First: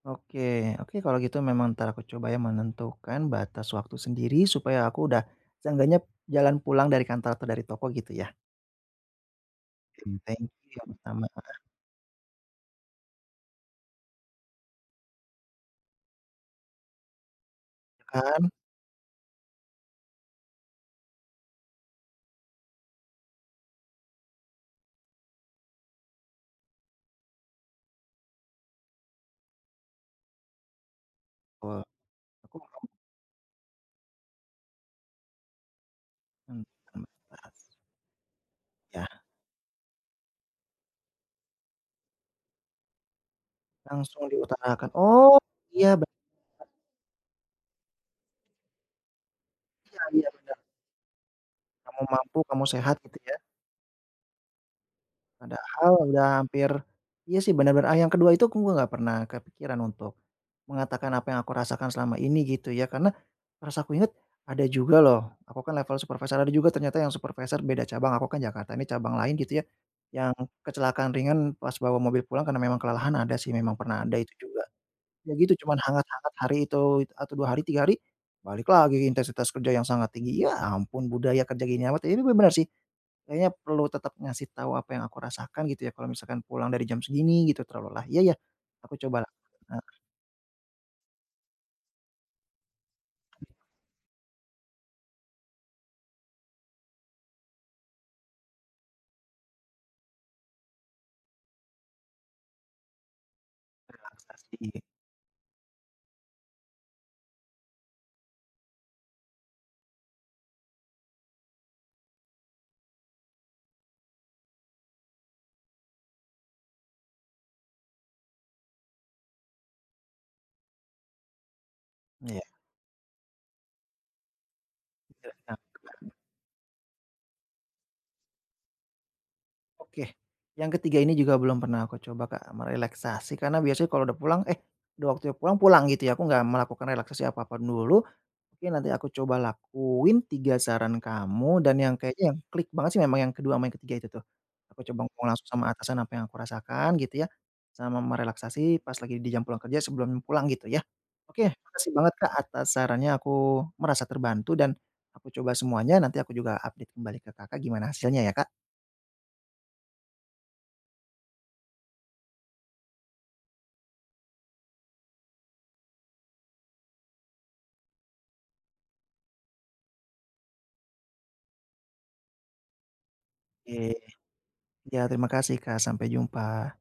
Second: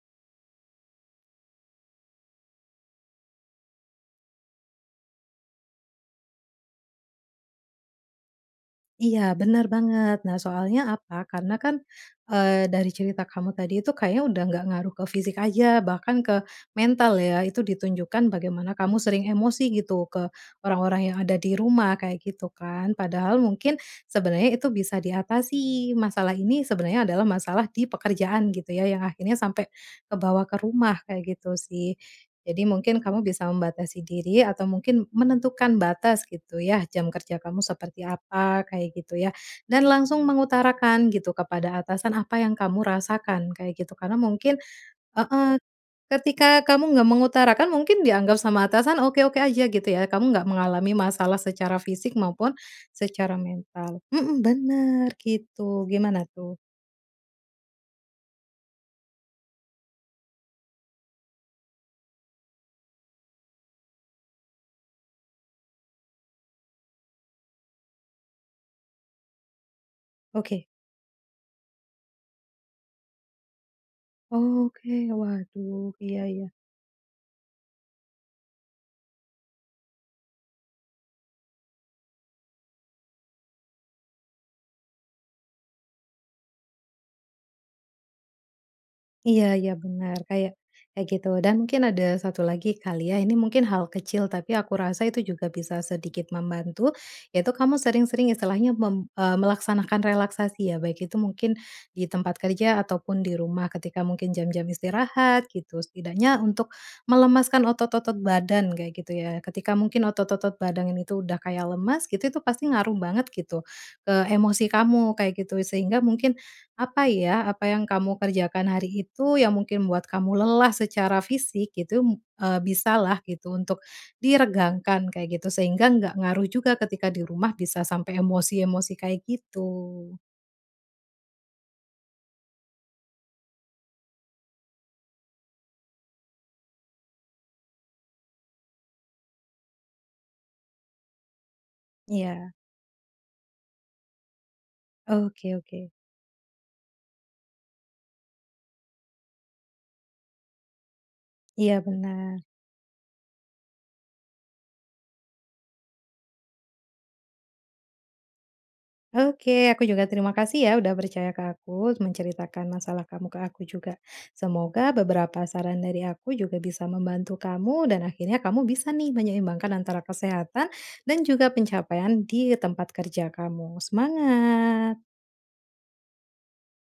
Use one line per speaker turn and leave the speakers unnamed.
Oke, oke, kalau gitu memang entar aku coba, ya, menentukan batas waktu sendiri supaya aku udah seenggaknya jalan pulang dari kantor atau dari toko, gitu ya.
Iya, bener banget. Nah,
Genteng
soalnya
yang
apa?
sama.
Karena
Heeh.
kan, eee, dari cerita kamu tadi, itu kayaknya udah nggak ngaruh ke fisik aja, bahkan ke mental, ya, itu ditunjukkan
Kan.
bagaimana kamu sering emosi gitu ke orang-orang yang ada di rumah, kayak gitu kan, padahal mungkin sebenernya itu bisa diatasi, masalah ini sebenernya adalah masalah di pekerjaan, gitu ya, yang akhirnya sampai kebawa ke rumah, kayak gitu
Wah.
sih. Jadi mungkin kamu bisa membatasi diri atau mungkin menentukan batas, gitu
Hmm,
ya,
kem
jam kerja
tas.
kamu seperti apa, kayak gitu,
Ya.
ya, dan langsung mengutarakan kepada atasan apa yang kamu rasakan, kayak gitu. Karena
Langsung
mungkin
diutarakan. Oh,
heeh,
iya, bener.
ketika kamu nggak mengutarakan, mungkin dianggap sama atasan oke-oke aja, gitu
Iya
ya,
iya,
kamu nggak
bener.
mengalami masalah secara
Kamu
fisik mau
mampu,
pun
kamu sehat, gitu
secara
ya.
mental, mhm, bener, gitu,
Padahal udah
gimana tuh?
hampir iya, sih, benar-benar, a yang ke-2 itu aku nggak pernah kepikiran untuk mengatakan apa yang aku rasakan selama ini, gitu ya, karena merasa aku ingat, ada juga loh aku kan level supervisor, ada juga ternyata yang supervisor beda cabang. Aku kan Jakarta, ini cabang lain, gitu ya, yang
Oke.
kecelakaan ringan pas bawa mobil pulang karena memang kelelahan, ada sih memang, pernah ada itu juga.
Oke,
Ya, gitu, cuman
waduh, iya
hangat-hangat
iya.
hari itu, atau 2 hari, 3 hari balik lagi intensitas kerja yang sangat tinggi, ya, ampun, budaya kerja gini amat. Ya, ini bener bener sih, kayaknya perlu tetap ngasih tau apa yang aku rasakan, gitu ya, kalau misalkan pulang dari jam segini, gitu, terlalu lelah, ya ya, aku coba lah.
Iya iya, benar. Kayak kayak gitu. Dan mungkin ada satu lagi kali, ya. Ini mungkin hal kecil, tapi aku rasa itu juga bisa sedikit membantu, yaitu kamu sering-sering istilahnya mem eee, melaksanakan relaksasi, ya, baik itu mungkin di tempat kerja atau pun di rumah ketika mungkin jam-jam
Relaksasi.
istirahat, gitu, setidaknya untuk melemaskan otot-otot badan, kayak gitu, ya, ketika mungkin otot-otot badang ini tuh udah kayak lemas, gitu, itu pasti ngaruh banget, gitu, ke emosi kamu, kayak gitu, sehingga mungkin apa, ya, apa yang kamu kerjakan hari itu yang mungkin membuat kamu lelah secara fisik, gitu,
Iya.
eee, bisa lah gitu, untuk diregangkan,
Iya,
kayak gitu, sehingga
benar.
nggak ngaruh juga ketika di rumah bisa sampai emosi-emosi kayak
Oke,
gitu.
yang ke-3 ini juga belum pernah aku coba, Kak, merelaksasi, karena biasanya kalau udah pulang, eh, udah waktunya pulang, pulang, gitu ya, aku nggak melakukan relaksasi apa pun dulu. Mungkin nanti aku coba lakuin 3 saran kamu dan yang kayaknya yang
Iya.
klik banget sih memang yang ke-2 ama yang ke-3 itu tuh, aku coba ngomong langsung
Oke
sama
oke.
atasan, apa yang aku rasakan, gitu ya, sama merelaksasi pas lagi di jam pulang kerja sebelum pulang, gitu ya. Oke,
Iya,
makasih banget, Kak,
benar.
atas sarannya, aku merasa terbantu dan aku coba semuanya, nanti aku juga update kembali ke Kakak gimana hasilnya ya, Kak.
Oke, aku juga terima kasih, ya, udah percaya ke aku, menceritakan masalah kamu ke aku juga, semoga beberapa saran dari aku juga bisa membantu kamu dan akhirnya kamu bisa nih menyeimbangkan antara kesehatan dan juga pencapaian di tempat kerja kamu.
Oke,
Semangat.
ya, terima kasih, Kak, sampai jumpa.